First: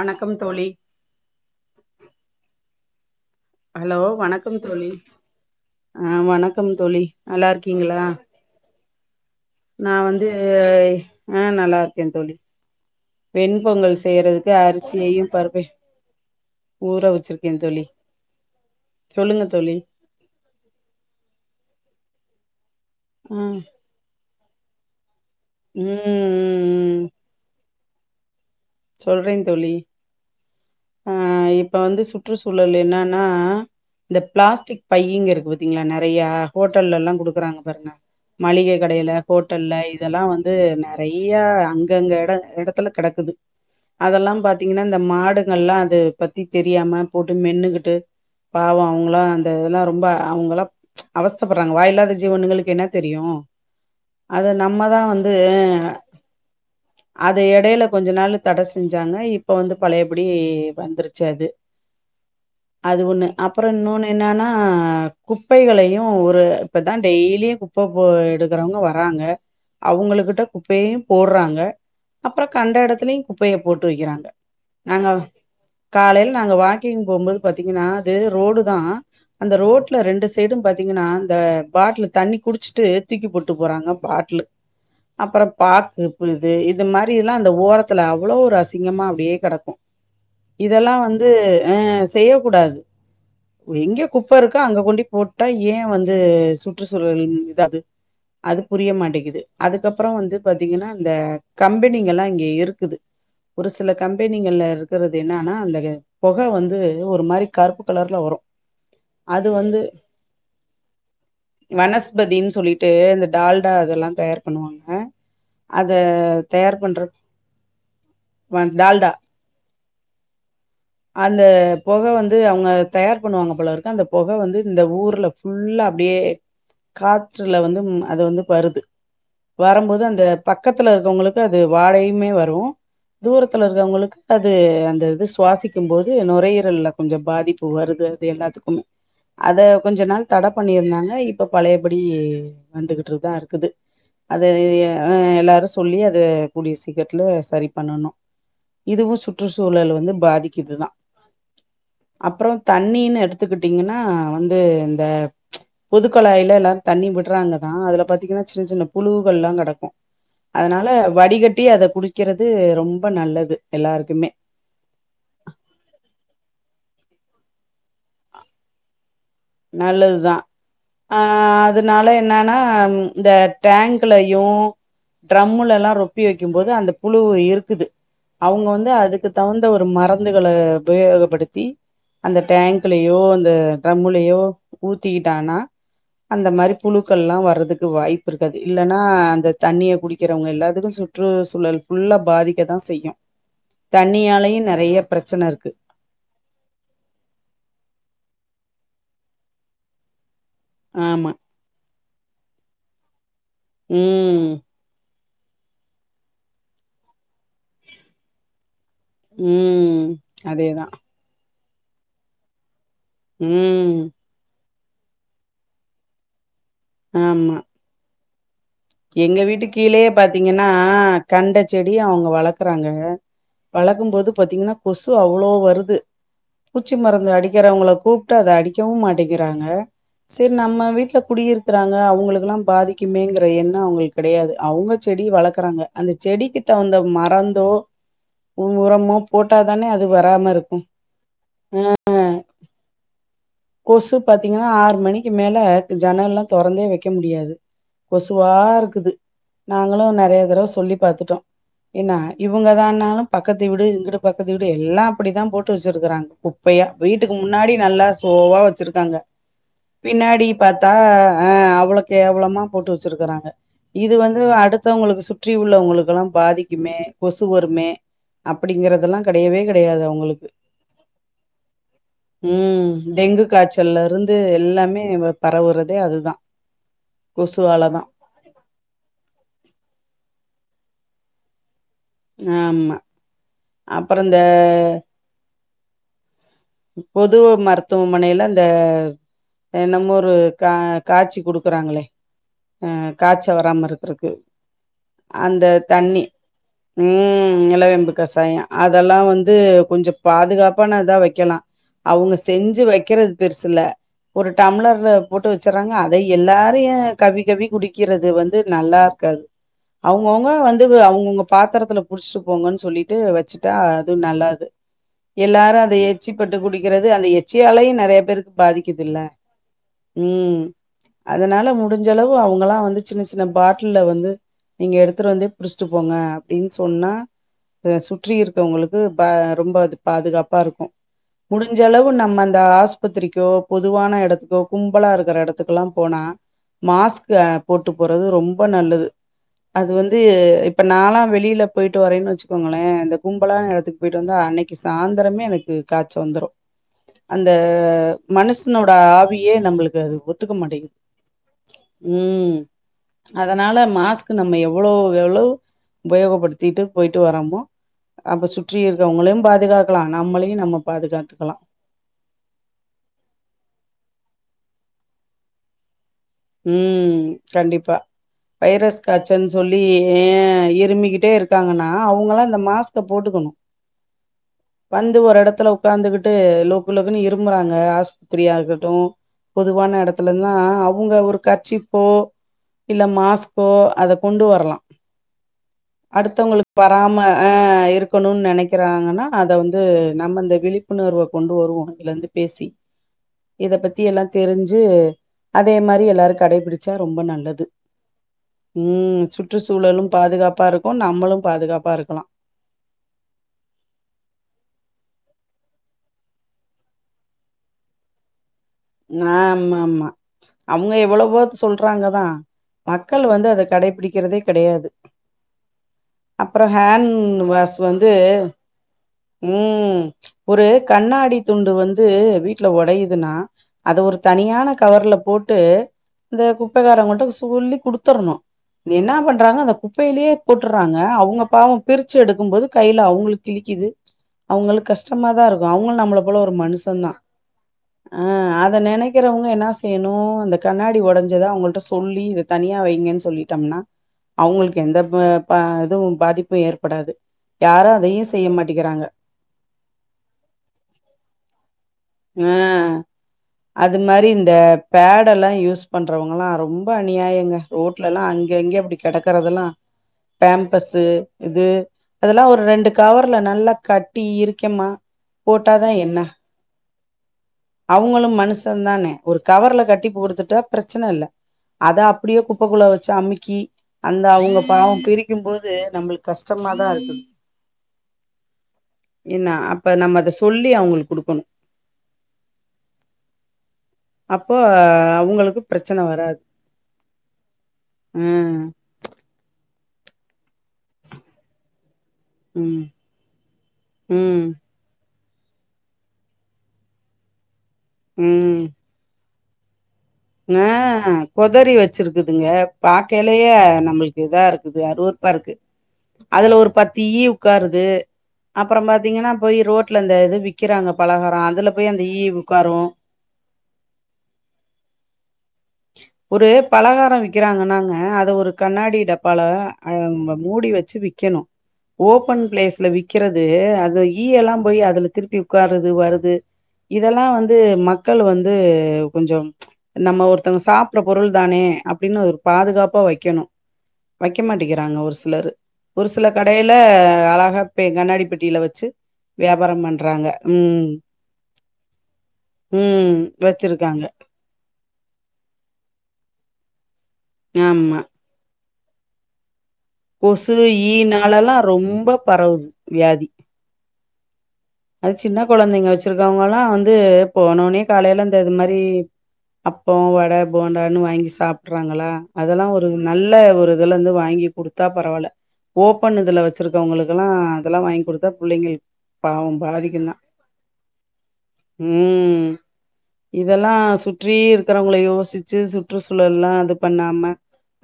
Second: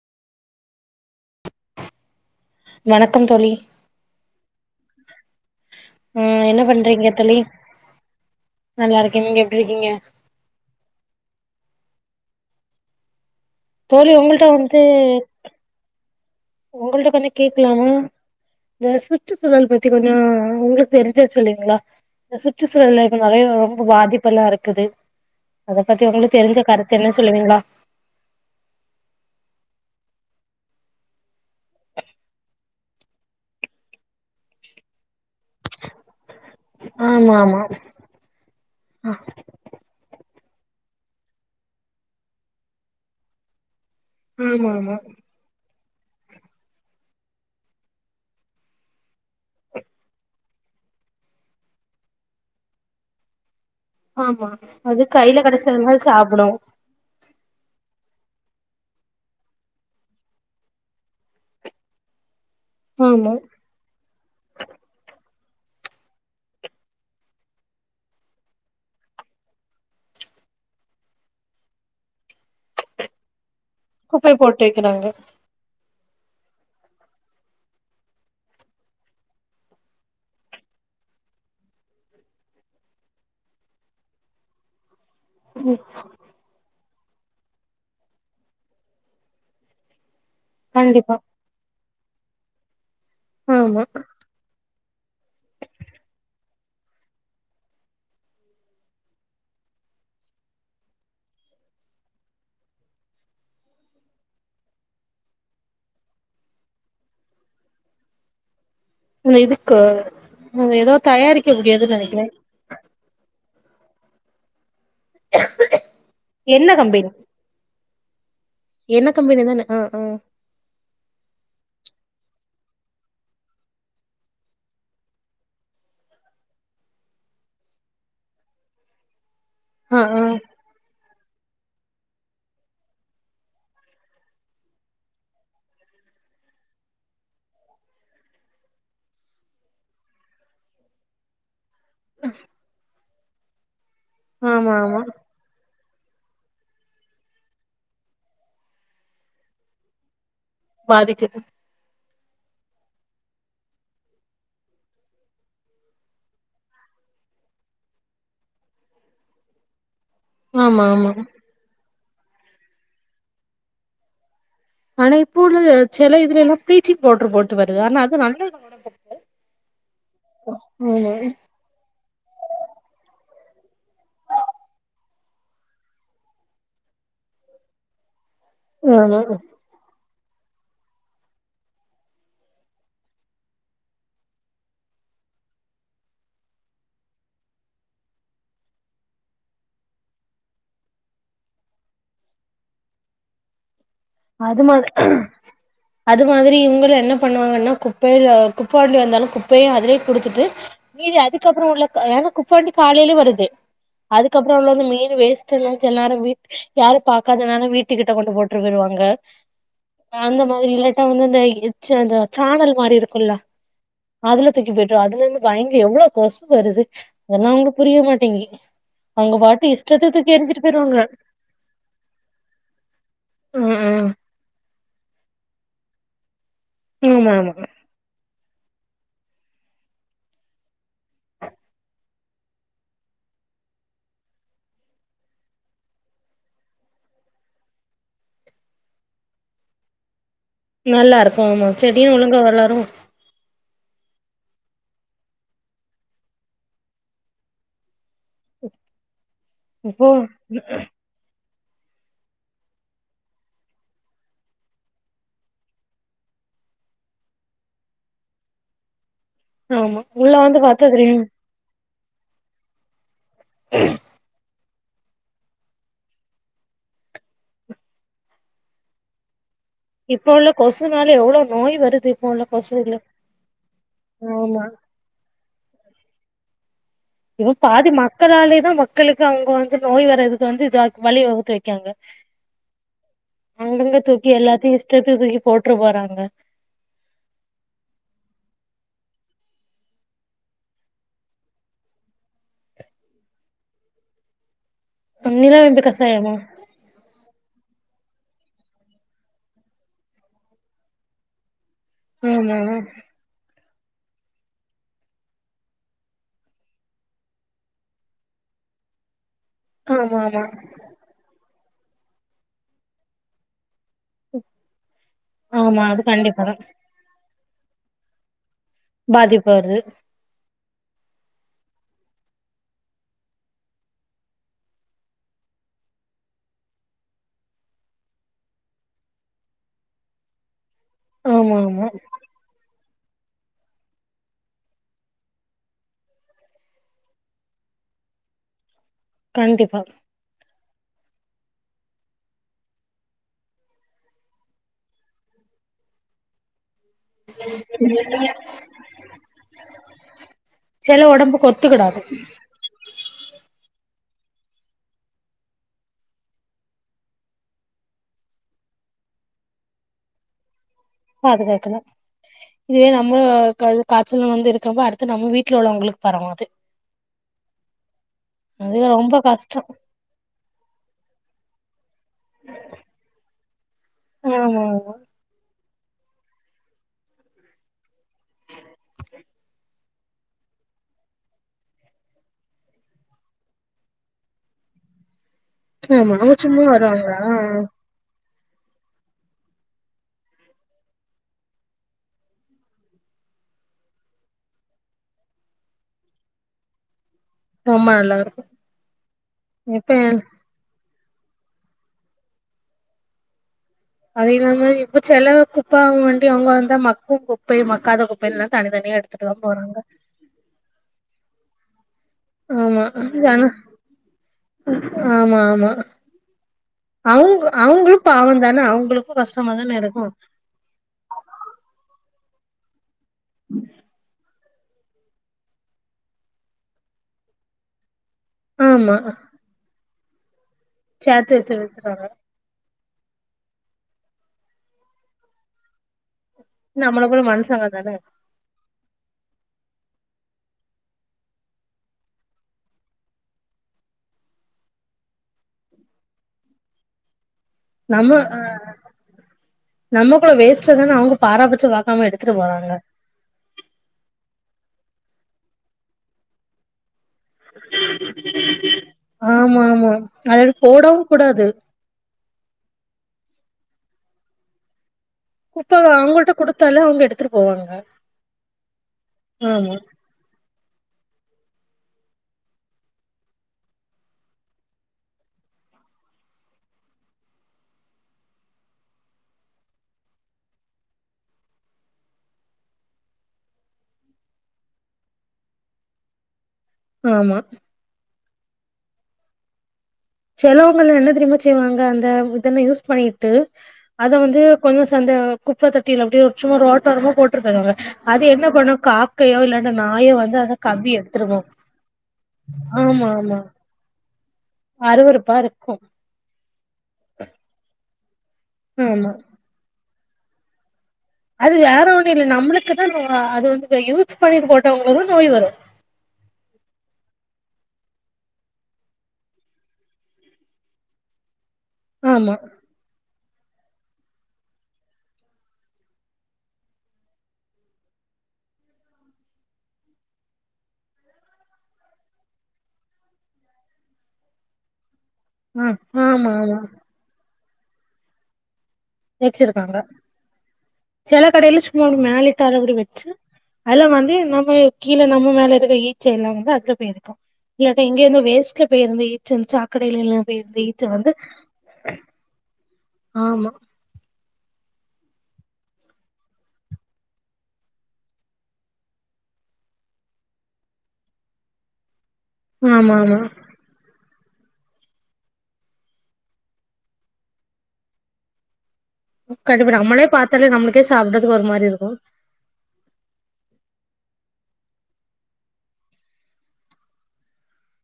வணக்கம் தோழி வணக்கம் தோழி ஹலோ வணக்கம் தோழி அ ம் என்ன வணக்கம் தோழி பண்றீங்க நல்லா இருக்கீங்களா நல்லா இருக்க நீங்க எப் நா வந்து அ நல்லா இருக்க தோழி வெண் பொங்கல் தோழி உங்கள்ட்ட செய்யறதுக்கு அரிசியையு பருப்பையு ஊற ஒங்கள்ட்ட கொஞ்சம் வச்சிருக்கே தோழி கேக்கலாமா இந்த சொல்லுங்க சுற்றுச்சூழல் தோழி பத்தி கொஞ் அ உங்களுக்கு தெரிஞ்சா சொல்வீங்ளா சுற்றுச்சூழல்ல இப்ப ஆ நெறைய ம் வரும் பாதிப்பெல்லா இருக்குது அத பத்தி ம் உங்களுக்குத் தெரிஞ்ச கருத்து ம் என்ன சொல்லுவீங்களா சொல்றே தோழி அ இப்ப வந்து சுற்றுச்சூழல் என்னான்னா இந்த பிளாஸ்டிக் பைங்க இருக்கு பா த்திங்ளா நறையா ஹோட்டல்லல்லா ஆமா குடுக்கறாங்க ஆமா பாருங்க மளிக கடையில ஹோ ட்டல்ல இதெல்லா வந்து நறைய அங்கங்க எட எடத்துல கெடக்குது அதல்லா ஆமா பாத்தீங்ன்னா ஆமா இந்த மாடு நல்லா அத பத்தி தெரியாம போட்டு மென்னுகிட்டு பாவோ அவங்ளா அந்த இதெல்லா ரொம்ப அவங்கல்லா அவஸ்தப்படுறாங்க வாயில்லாத ஜீவனுங்களுக்கு என்ன தெரியோ ஆமா அத நம்மதா அது வந்து கையில கெடைச்சதுனால சாப்டு அது எடையில கொஞ்ச நாளு தட செஞ்சாங்க இப்ப வந்து பழையப்படி வந்துருச்சு அது அது ஒண்ணு ஆமா அப் அப்றோ இன்னொன்னு என்னன்னா குப்பைகளையு ஒரு இப்போ தா டெய்லியு குப் குப்ப போ எடுக்கறவங்க வராங்க அவங்களுக்கிட்ட குப்பையையு போட்றாங்க அப்றோ கண்ட எடத்துலயு குப்பைய போட்டு வைக்கிறாங்க குப்பைய போட்டு வைக்கிறாங்க நாங்க காலையில நாங்க வாக்கிங் போம்போது பாத்தீங்கன்னா அதே ரோடு தா அந்த ரோட்ல ரெண்டு சைடு பாத்தீங்கன்னா அந்த பாட்லு தண்ணி குடிச்சிட்டு தூக்கி போட்டு போறாங்க பாட்லு அப்பறோ பாக்கு துப்புறது இது மாரில்லா அந்த ஓரத்துல அவ்ளோ ஒரு அசிங்கமா அப்டியே கெடக்கோ இதெல்லா கண்டிப்பா வந்து அ செய்யக்கூடாது ஆமா எங்க குப்ப இருக்கோ அங்க கொண்டி போட்டா ஏ வந்து சுற்றுச்சூழல் இதாது அது புரிய மாட்டேக்கிது அதுக்கப்றோ வந்து பாத்தீங்கன்னா இந்த கம்பெனிங்கல்லா இங்க இருக் குது ஒரு சில கம்பெனிங்கள்ள இருக்கறது என்னான்னா அந்த பொக வந்து ஒரு மாரி கருப்பு கலர்ல வரோ எதுக்காம் நீங்க ஏதோ தயாரிக்க கூடியதுன்னு நெனைக்கிற ட்டு இந்த டால்டா அதெல்லாம் தயார் பண்ணுவாங்க அத தயார் பண்ற வ என்னா டால்டா கம்பெனி தானே ஆ ஆ அந்த பொக வந்து அவங்க தயார் பண்ணுவாங்க போல இருக்கும் அந்த பொக வந்து இந்த ஊர்ல ஃபுல்லா அப்டியே காற்றுல வந்து அது வந்து வருது ஆ வரம்போது அந்த ஆ பக்கத்துல இருக்கவுங்களுக்கு அது வாடையுமே வரு தூரத்துல இருக்கவுங்களுக்கு அது அந்த இது சுவாசிக்க க்கும் போது நுரையீரல்ல கொஞ்சோ பாதிப்பு வருது அது எல்லாத்துக்குமே அத கொஞ்ச நாள் தட பண்ணிருந்தாங்க இப் இப்ப பழையபடி வந்துகிட்டு தா இருக்குது அது ஆமா ஆமா எல்லாரு சொல்லி அத கூடிய சீக்கிரத்துல சரி பண்ணணு இதுவு சுற்றுச்சூழல் வந்து பாதிக் இதுதா பாதிக்குது அப்புறோ தண்ணீன்னு எடுத்துக்கிட்டீங்கன்னா வந்து இந்த பொதுக்கொழாயில எல்லாரு தண்ணி விட்றாங்கதா அதுல பாத்திங்கன்னா சின்ன சின்ன புழுகள்ல்லா கடக்கூ ஆமா அதனால ஆமா வடிகட்டி அத குடிக்கிறது ரொம்ப நல்லது எல்லாருக்குமே ஆனா இப்ப உள்ள சில இதுல எல்லாம் பிளீச்சிங் பவுட்ரு போட்டு வருது ஆனா அது நல்லது [inaudible] நல்லதுதா ஆமா ஆ அதனால என்னன்னா இந்த டேங்க்லயு ட்ரம்முலல்லா ரொப்பி வைக்கும் போது அந்த புழு இருக்குது அவுங்க வந்து ஆமா அதுக்கு தகுந் த ஒரு மரந்துகள உபயோகப்படுத்தி அந்த டேங்க்லயோ அந்த ட்ரம் டயோ ஊத்திகிட்டானா அந்த மாரி புழுக்கள் எல்லா வர்றதுக்கு வாய்ப்பு இருக்காது இல்லன்னா அந்த தண்ணிய குடிக்கிறவுங்க எல்லாத்துக்கூ சுற்றுச்சூழல் ஃபுல்லா பாதிக்க தா செய்யு தண்ணியாலயு அது மா நறையா பிரச்சன இருக்கு அது மாதிரி இவுங்களு என்ன பண்ணுவாங்கன்னா குப்பைய குப்ப வண்டி வந்தாலு குப்பய‌ அதுலயே குடுத்துட்டு மீதி ஆமா அதுக்கப்புறொ உள்ள ஏன்னா குப்பவண்டி காலையிலே வருது ம் அதுக்கப்புறொ உள்ள வந்து மீன் வேஸ்ட் செல நேரொ யாரு பாக்காதனாலு வீட்டு கிட்ட கொண்டு போட்டு போய்ருவாங்க ம் அந்த மாதிரி அதேதா இல்லாட்டா அந்த அந்த சாணல் மாரி இருக்கு ம் அதுல தூக்கி போட்டு அதுல இருந்து பயங்க எவ்ளோ கொசு வருது அதெல்லா ஆமா அவுங்களுக்கு புரிய மாட்டேங்கி அவங்க எங்க வீட்டு பாட்டு கீழயே இஷ்டத்த தூக்கி எறிஞ்சிட்டு பாத்தீங்கன்னா போயிருவாங்க கண்ட செடி அவுங்க வளக்குறாங்க ம் ம் வளக்கும் போது பார்த்தீங்கன்னா கொசு அவ்வளோ வருது பூச்சி மருந்து ஆமா ஆமா அடிக்கிறவங்கள கூப் ட்டு அத அடிக்கவு மாட்டேங்கிறாங்க செரி நம்ம வீட்ல குடியிருக்கிறாங்க அவுங்களுக்கெல்லா பாதிக்குமேங்கற என்ன னோ அவுங்களுக்கு கெடையாது அவுங்க செடி வளக்குறாங்க அந்த செடிக்கு தகுந்த மறந்தோ உரமோ போட்டா தானே அது வராம இருக்கூ நல்லாருக்கூ ஆமா செடியு ஒழுங்கா வளரு கொசு பாத்தீங்கன்னா ஆறு மணிக்கு மேல ஜன்னல்லா தொறந்தே வெக்க முடியாது கொசுவா இருக்குது நாங்களு இப்போ நறைய தடவ சொல்லி பாத்துட்டோ என்னா இவுங்கதான்னாலு பக்கத்து வீடு இங்கட்டு பக்கத்து வீடு எல்லா அப்படித்தா போட்டு வச்சிருக்காங்க ப்பையா வீட்டுக்கு முன்னாடி நல்லா சோவா வச்சிருக்காங்க ஆமா உள்ள பின்னாடி வந்து பாத்தா தெரியு அ அவ்ளோ கேவளமா போட்டு வச்சிருக்கறாங்க இது வந்து அடுத் தவுங்களுக்கு சுற்றி உள்ளவங்களுக்கெல்லா பாதிக்குமே கொசு வருமே அப்டிங்கறதல்லா கடையவே கடையாது இப்போ உள்ள கொசுனால எவ்ளோ நோய் வருது இப்ப உள்ள ம் கொசுல டெங்கு காச்சல்லருந்து ஆமா எல்லாமே பரவுறதே அதுதா இப்ப பாதி கொசுவாலதா மக்களாலேயே தா மக்களுக்கு அவுங்க வந்து நோய் வர்றதுக்கு வந்து வழி வகுத்து க்காங்க ஆமா அங்கங்க அப்புற தூக்கி இந்த எல்லாத்தையு இஷ்டத்துக்கு தூக்கி போட்டு போறாங்க பொது மருத்துவமனையில அந்த என்னமோ ஒரு கா காச்சி குடுக்குறாங்களே அ காய்ச்ச வராம இருக்கரக்கு நில வேம்பு கசாயமா ம் நிலவேம்பு கசாயம் அதெல்லா வந்து கொஞ்ச பாதுகாப்பான இதா வெக்கலா அவுங்க ஆமா செஞ்சு வெக்கறது பெருசுல்ல ஒரு டம்ளர்ல போட்டு வெச்சறாங்க அத எல்லாரையு கவ்வி கவ்வி குடிக்கிறது வந்து நல்லாருக்காது ஆமா ஆமா அவங்கவுங்க வந்து அவங்கவுங்க பாத்திரத்துல புடிச்சுட்டு போங்கன்னு சொல்லிட்டு வெச்சுட்டா நல்லாது எல்லாரு ஆமா அத அது கண்டிப்பாதா எச்சிப்பட்டு குடிக்க கிறது அந்த எச்சியாலையு நெறைய பேருக்கு பாதிக்குதுல்ல பாதிப்பு வருது ம் அதனால முடிஞ்சளவு அவங்கலா வந்து சின்ன சின்ன பாட்டில்ல வந்து நீங்க எடுத்ட்டு வந்து புடிச்சட்டு போங்க அப்டின்னு சொன்னா அ சுற்றி இருக்கவங்ளுக்கு பா ரொம்ப அது பாதுகாப்பா இருக்கு ஆமா ஆமா முடிஞ்சளவு நம்ம அந்த ஆஸ் பத்திரிக்கோ பொதுவான இடத்துக்கோ கும்பலா இருக்கற இடத்துக்கல்லா போனா மாஸ்க் அ போட்டு போறது ரொம்ப நல்லது கண்டிப்பா அது வந்து இப்ப நாலா வெளி வெளில போயிட்டு வரேன்னு வெச்சுக்கோங்களே இந்த கும்பலா இடத்துக்கு போயிட்டு வந்து அன்னைக்கு சாயந்தரமே எனக்கு காச்ச வந்துடு அந்த மனசனோட ஆவியே நம்ளுக்கு அது ஒத்துக்க மாட்டிங்குது ஒத்துக்கடாது அதனால மாஸ்க்கு நம்ம எவ்ளோவ் எவ்ளோவ் உபயோகப்படுத்திட்டு போயிட்டு வரமோ அப்ப சுற்றி இருக்கவங்களையு பாதுகாக்கலா நம்மளையு நம்ம பாதுகாத்துக்கலா பாதுகாக்கலா இதுவே நம்ம காய்ச்சல வந்து இருக்கப்போ அடுத்து நம்ம வீட்ல உள்ளவங்ளுக்கு பரவு அது ம் கண்டிப்பா அது வைரஸ் ரொம்ப காய்ச்சன்னு கஷ்டோ சொல்லி ஏ இருமிக்கிட்டே இருக்காங்கன்னா அவங்களா இந்த மாஸ்க்க போட்டுக்கணு ஆமா ஆமா வந்து ஒரு இடத்துல உட்காந்துகிட்டு லோக்கு லோக்குன்னு இரும்புறாங்க ஆஸ் பத்திரியா இருக்கட்டு பொதுவான எடத்துலனா அவுங்க ஒரு கர்ச்சிப்போ இல்ல மாஸ்க்கோ அத கொண்டு வரலா ஆமா அவங்க சும்மா அடுத்தவங்ளுக்கு வராம வருவாங்களா ஆஹ இருக் இருக்கணுனு நெனைக்கிறாங்கனா அத வந்து நம்மந்த விழிப்புணர்வ கொண்டு வருவோ இதுல இருந்து பேசி இத பத்தி எல்லா தெரிஞ்சு அதே மாரி எல்லாரு கடைபிடிச்சா ரொம்ப நல்லது ரொம்ப நல்லா இருக்கு ம் இப்ப சுற்றுச்சூழலு பாதுகாப்பா இருக்கு நம்மளு பாதுகாப்பா இருக்கலா அதேதாங்க இப்ப செல குப்ப வண்டி அவங்க வந்தா மக்கும் குப்பை மக்காத குப்பைல்லா தனித்தனி ஆம்மாமா அவுங்க எவ்ளவோ சொல்றாங்க தா ஆமா மக்கள் வந்து ஆனா அத கடைபிடிக்கிறதே கெடையாது ஆமா ஆமா அப்றோ ஹேன் அவங்க வாஸ் அவங்களு வந்து பாவந்தான அவங்களுக்கு கஷ்டமா தான ம் இருக்கு ஒரு கண்ணாடி துண்டு வந்து வீட்ல உடையுதுனா அத ஒரு தனியான கவர்ல போட்டு இந்த குப்பைக்காரங்கிட்ட சொல்லி குடுத்தரணு ஆமா என்ன பண்றாங்க அந்த குப்பைலே போட்டுறாங்க சேத்து அவங்க வச்சு பாவம் வித்துறாங்க பிரிச்சு எடுத் க்கும் போது கைல அவங்ளுக்கு கிழிக்குது அவங்ளுக்கு கஷ்டமா தா இருக்கு அவங்களு நம்மள போல ஒரு நம்மள மனுஷந்தா போல மனுசங்க தான ஆ அத நெனைக்கிறவங்க என்னா செய்ணு அந்த கண்ணாடி உடஞ்சத அவங்கள்ட சொல்லி இதை தனியா வைங்கன்னு சொல்லி தம்னா அவங்ளுக்கு எந்த எதுவு பாதிப்பு ஏற்படாது யாரு நம்ம அதையு ஆ செய்ய மாட்டேங்கிறாங்க நம்ம கூட வேஸ்ட் தானே அவங்க பாராபட்சம் பாக்காம எடு ஆ அது மாரி இந்த பேட் எல்லா யூஸ் பண்றவங்கல்லா ரொம் ரொம்ப அநியாயங்க ரோட்ல எல்லா அங்க இங்க அப்டி ஆமா கெடக்கறதெல்லா ஆமா அது போடவு பேம்பஸு கூடாது இது அதெலா ஒரு ரெண்டு கவர்ல நல்லா கட்டி இருக்கேம்மா குப்ப அவுங்கள்ட்ட குடுத்தாலே அவுங்க எடுத்துட்டு போவாங்க அவுங்களு மனுசந்தானே ஒரு ஆமா கவர்ல கட்டி குடுத்துட்டா பிரச்சன இல்ல அத அப்டியே குப்பக்குள்ள வச்சு அமுக்கி அந்த அவுங்க பாவோ பிரிக்குபோது நம்ளுக்கு கஷ்டமாதா இருக்கு இன்னா அப்போ நம்ம அத சொல்லி அவுங்ளுக்கு குடுக்கனூ அப்போ அவுங்களுக்கு பிரச்சன வராது ஆமா அ செலவுங்க என்ன தெரிமா செய்வாங்க அந்த இதன ம் யூஸ் பன்னிட்டு அத வந்து ம் கொஞ்சொ சந்த குப்ப தொட்டில அப்டே ஒரு சும்மா ரோட்டோரமா போட்ருபாங்க அவுங்க அது என்ன ம் பண்ணு காக் கையோ இல்லாட்டா நாயே வந் ஆ கொதறி வச்சிருக்குதுங்க ஆமா ஆமா பாக்கலயே நம்ளுக்கு இதா இருக் து அருவருப்பா இருக்கு அதுல ஒரு பத்து ஈ உக்காருது அப்றோ ஆமா பாத்தீங்கனா போயி ரோட்ல இந்த இது விக் விக்கிறாங்க பலகாரொ அதுல போய் அந்த ஈ உக்காரூ ஆ அது வந்து யூஸ் பன்னிட்டு போட்டவங்களுக்கூ நோய் வரு ஒரு பலகாரொ விக்கிறாங்கன்னாங்க அத ஒரு கண்ணாடி டப்பால அ மூடி வச் சு விக்கனூ ஆமா ஓபன் பிளேஸ்ல விக் கறது அது ஈயல்லா போய் அதுல திருப்பி உக்காறுது வருது இதெல்லா வந்து மக்கள் வந்து கொஞ்சொ நம்ம ஒரு த்தவங்க சாப்ற பொருள் தானே அப்டின்னு ஒரு பாதுகாப்பா வக்கனு வக்கே மாட்டிக்கிறாங்க ஒரு சி சிலரு ஆ ஒரு சில ஆமா ஆமா கடைல அழகா பெ கண்ணாடி பெட்டில வச்சு வச்சிருக்காங்க வியாபாரம் பண்றாங்க ம் செல கடைல சும்மா ஒரு மேலே தரபடி வச்சு ம் அல்லொ வச்சிருக்காங்க வந்து நம்மோ கீழே நம்ம மேல இருக்கற ஈச்ச எல்லா வந்து அதுல போயிருக்கு இல்லாட்டா ஆமா. இங்க இருந்து வேஸ்ட்ல போயிருந்த ஈச்ச சாப் கொசு ஈ நாளல்லா ரொம்ப பரவுது வியாதி ஆமா அது சின்ன கொழந்தைங்க வச்சிருக்கவங்கல்லா வந்து போனோனே காலைல இந்த இது மாரி அப்பொ வட போண்டானு வாங்கி சாப்டறாங்களா அதெலா ஒரு ஆமா ஆமா நல்ல ஒரு இதுலருந்து வாங்கி குடுத்தா பரவால ஓபன் இதுல வச்சிருக்கவங்களுக்கெல்லா அதெலா வாங்கி குடுத்தா புள்ளைங்களுக் கண்டிப்பா நம்மளே பாத்தாலே நம்ளுக்கே சாப்டறதுக்கு ஒரு மாரி இருக்கு ம் இதெலா சுற்றி இருக்கறவங்கள யோசிச்சு சுற்றுச்சூழல்லா இது பண்ணாம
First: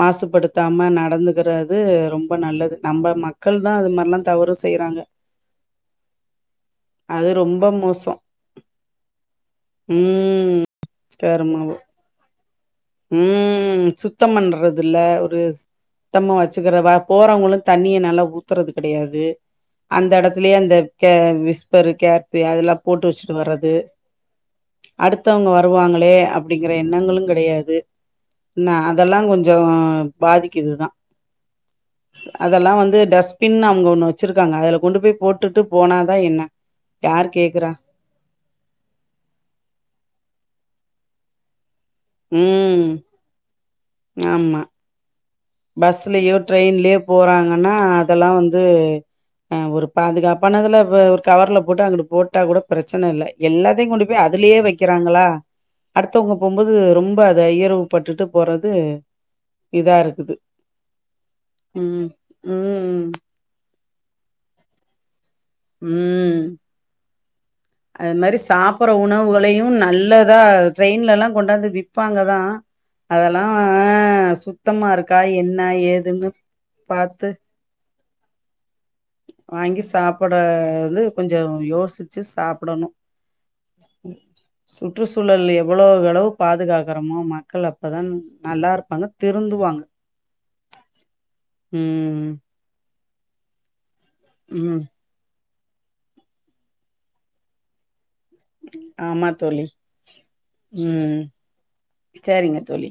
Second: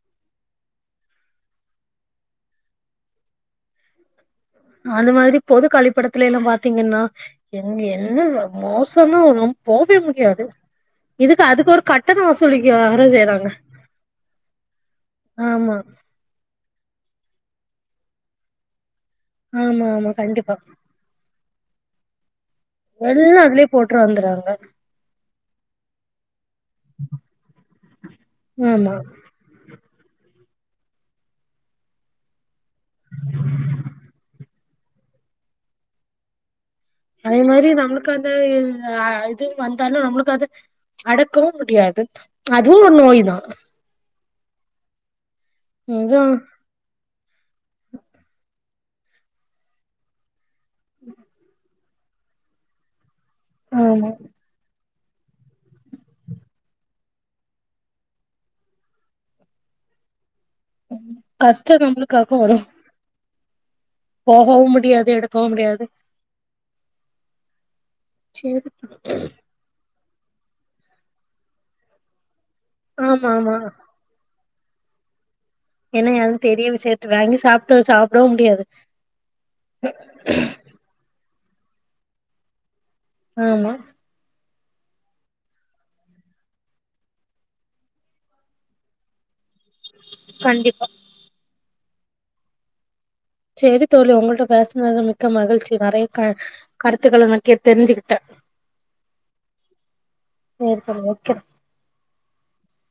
மாசுபடுத்தாம நடந்துகர்து ரொம்ப நல்லது நம்ம மக்கள் தா அது மாரிலா தவறு செய்றாங்க. அந்த மாரி பொது கழிப்பட த்துலல்லா பாத்தீங்கனா அது ரொம்ப எங்க மோசோ என்ன மோசமா போவே முடியாது ம் இதுக்கு அதுக்கு கருமாவு ஒரு கட்டணொ வசு சுலிக்கிறாரு ம் சுத்தபண்றதுல ஒரு ஆமா சுத்தமா வச்சுக்கிற வ போறவங்களு தண்ணிய நல்லா ஊத்துறது கெடையாது ஆமா அந்த ஆமா எடத்துலே கண்டிப்பா அந்த கே விஸ்பரு கேர்பி அதெலா எல்லா அதுலே போட்ரு வந்துரு வாங்க அடுத்த வங்க வருவாங்களே அப்டிங்கற இந்த எண்ணங்களு கெடையாது என்னா ஆமா. அதலா கொஞ் கொஞ்சே பாதிக்குது தா அத எல்லா வந்து டஸ்ட்பின் அவுங்க ஒன்னு வச்சிருக்காங்க அதுல கொண்டு போயி போட்டுட்டு போனாதா என்னா அதே மாறி நம்மளுக்கு அந்த இது இது வந்தாலு நம்மளுக்கு அத அடக்கவு முடியாது அதுவும் ம் ஒரு நோய் தான். ஆமா பஸ்லியோ அதான் ட்ரெயின்லியோ போறாங்கன்னா அத எல்லா வந்து ஆ ஒரு பாதுகாப்பானதுல ஒரு கவர்ல போட்டு அங்கட்டு போட்டா கூட பிரச்சனா இல்ல எல்லாத்தையு கொண்டு ஆமா போயி அதுலேயே வைக் குறாங்களா அடுத்தவங்க போகு போது ரொம்ப அத ஈரவு பட்டுட்டு போறது இதா இருக்குது கஷ்டம் நம்மளுக்காகவு வரும் ம்ம் போகவு முடியாது எடுக்கவு முடியாது ம். அது மாறி சரி சாப்புற உணவுகளையு நல்லதா ட்ரெயின்ல எல்லா கொண்டாந்து விப்பாங்கதா அதா ஆமா எல்லா ஆமா. சுத்தமா இருக்கா என்ன ஏதுன்னு பாத்து சாப்பிட்டு சாப்பிடவு முடியாது வாங்கி சாப்பிடா வது கொஞ்சே யோசிச்சி சாப்பிடணு ஆமா போயிருச்சு சுற்றுச்சூழல் எவ்ளேவு அளவு பாதுகாக்குறமோ மக்கள் அப்தா நல்லா இருப்பாங்க திருந்து வாங்க கண்டிப்பா ம் ம் ம் சேரி தோழி உங்களிட்ட ம் பேசினதா மிக்க மகிழ்ச்சி நெறய கா கருத்துக்களை முக்கியா தெரிஞ்சுக்கிட்டே ஆமா தோழி சரி தோழி ம் வைக்கிறேன். சேரிங்க தோழி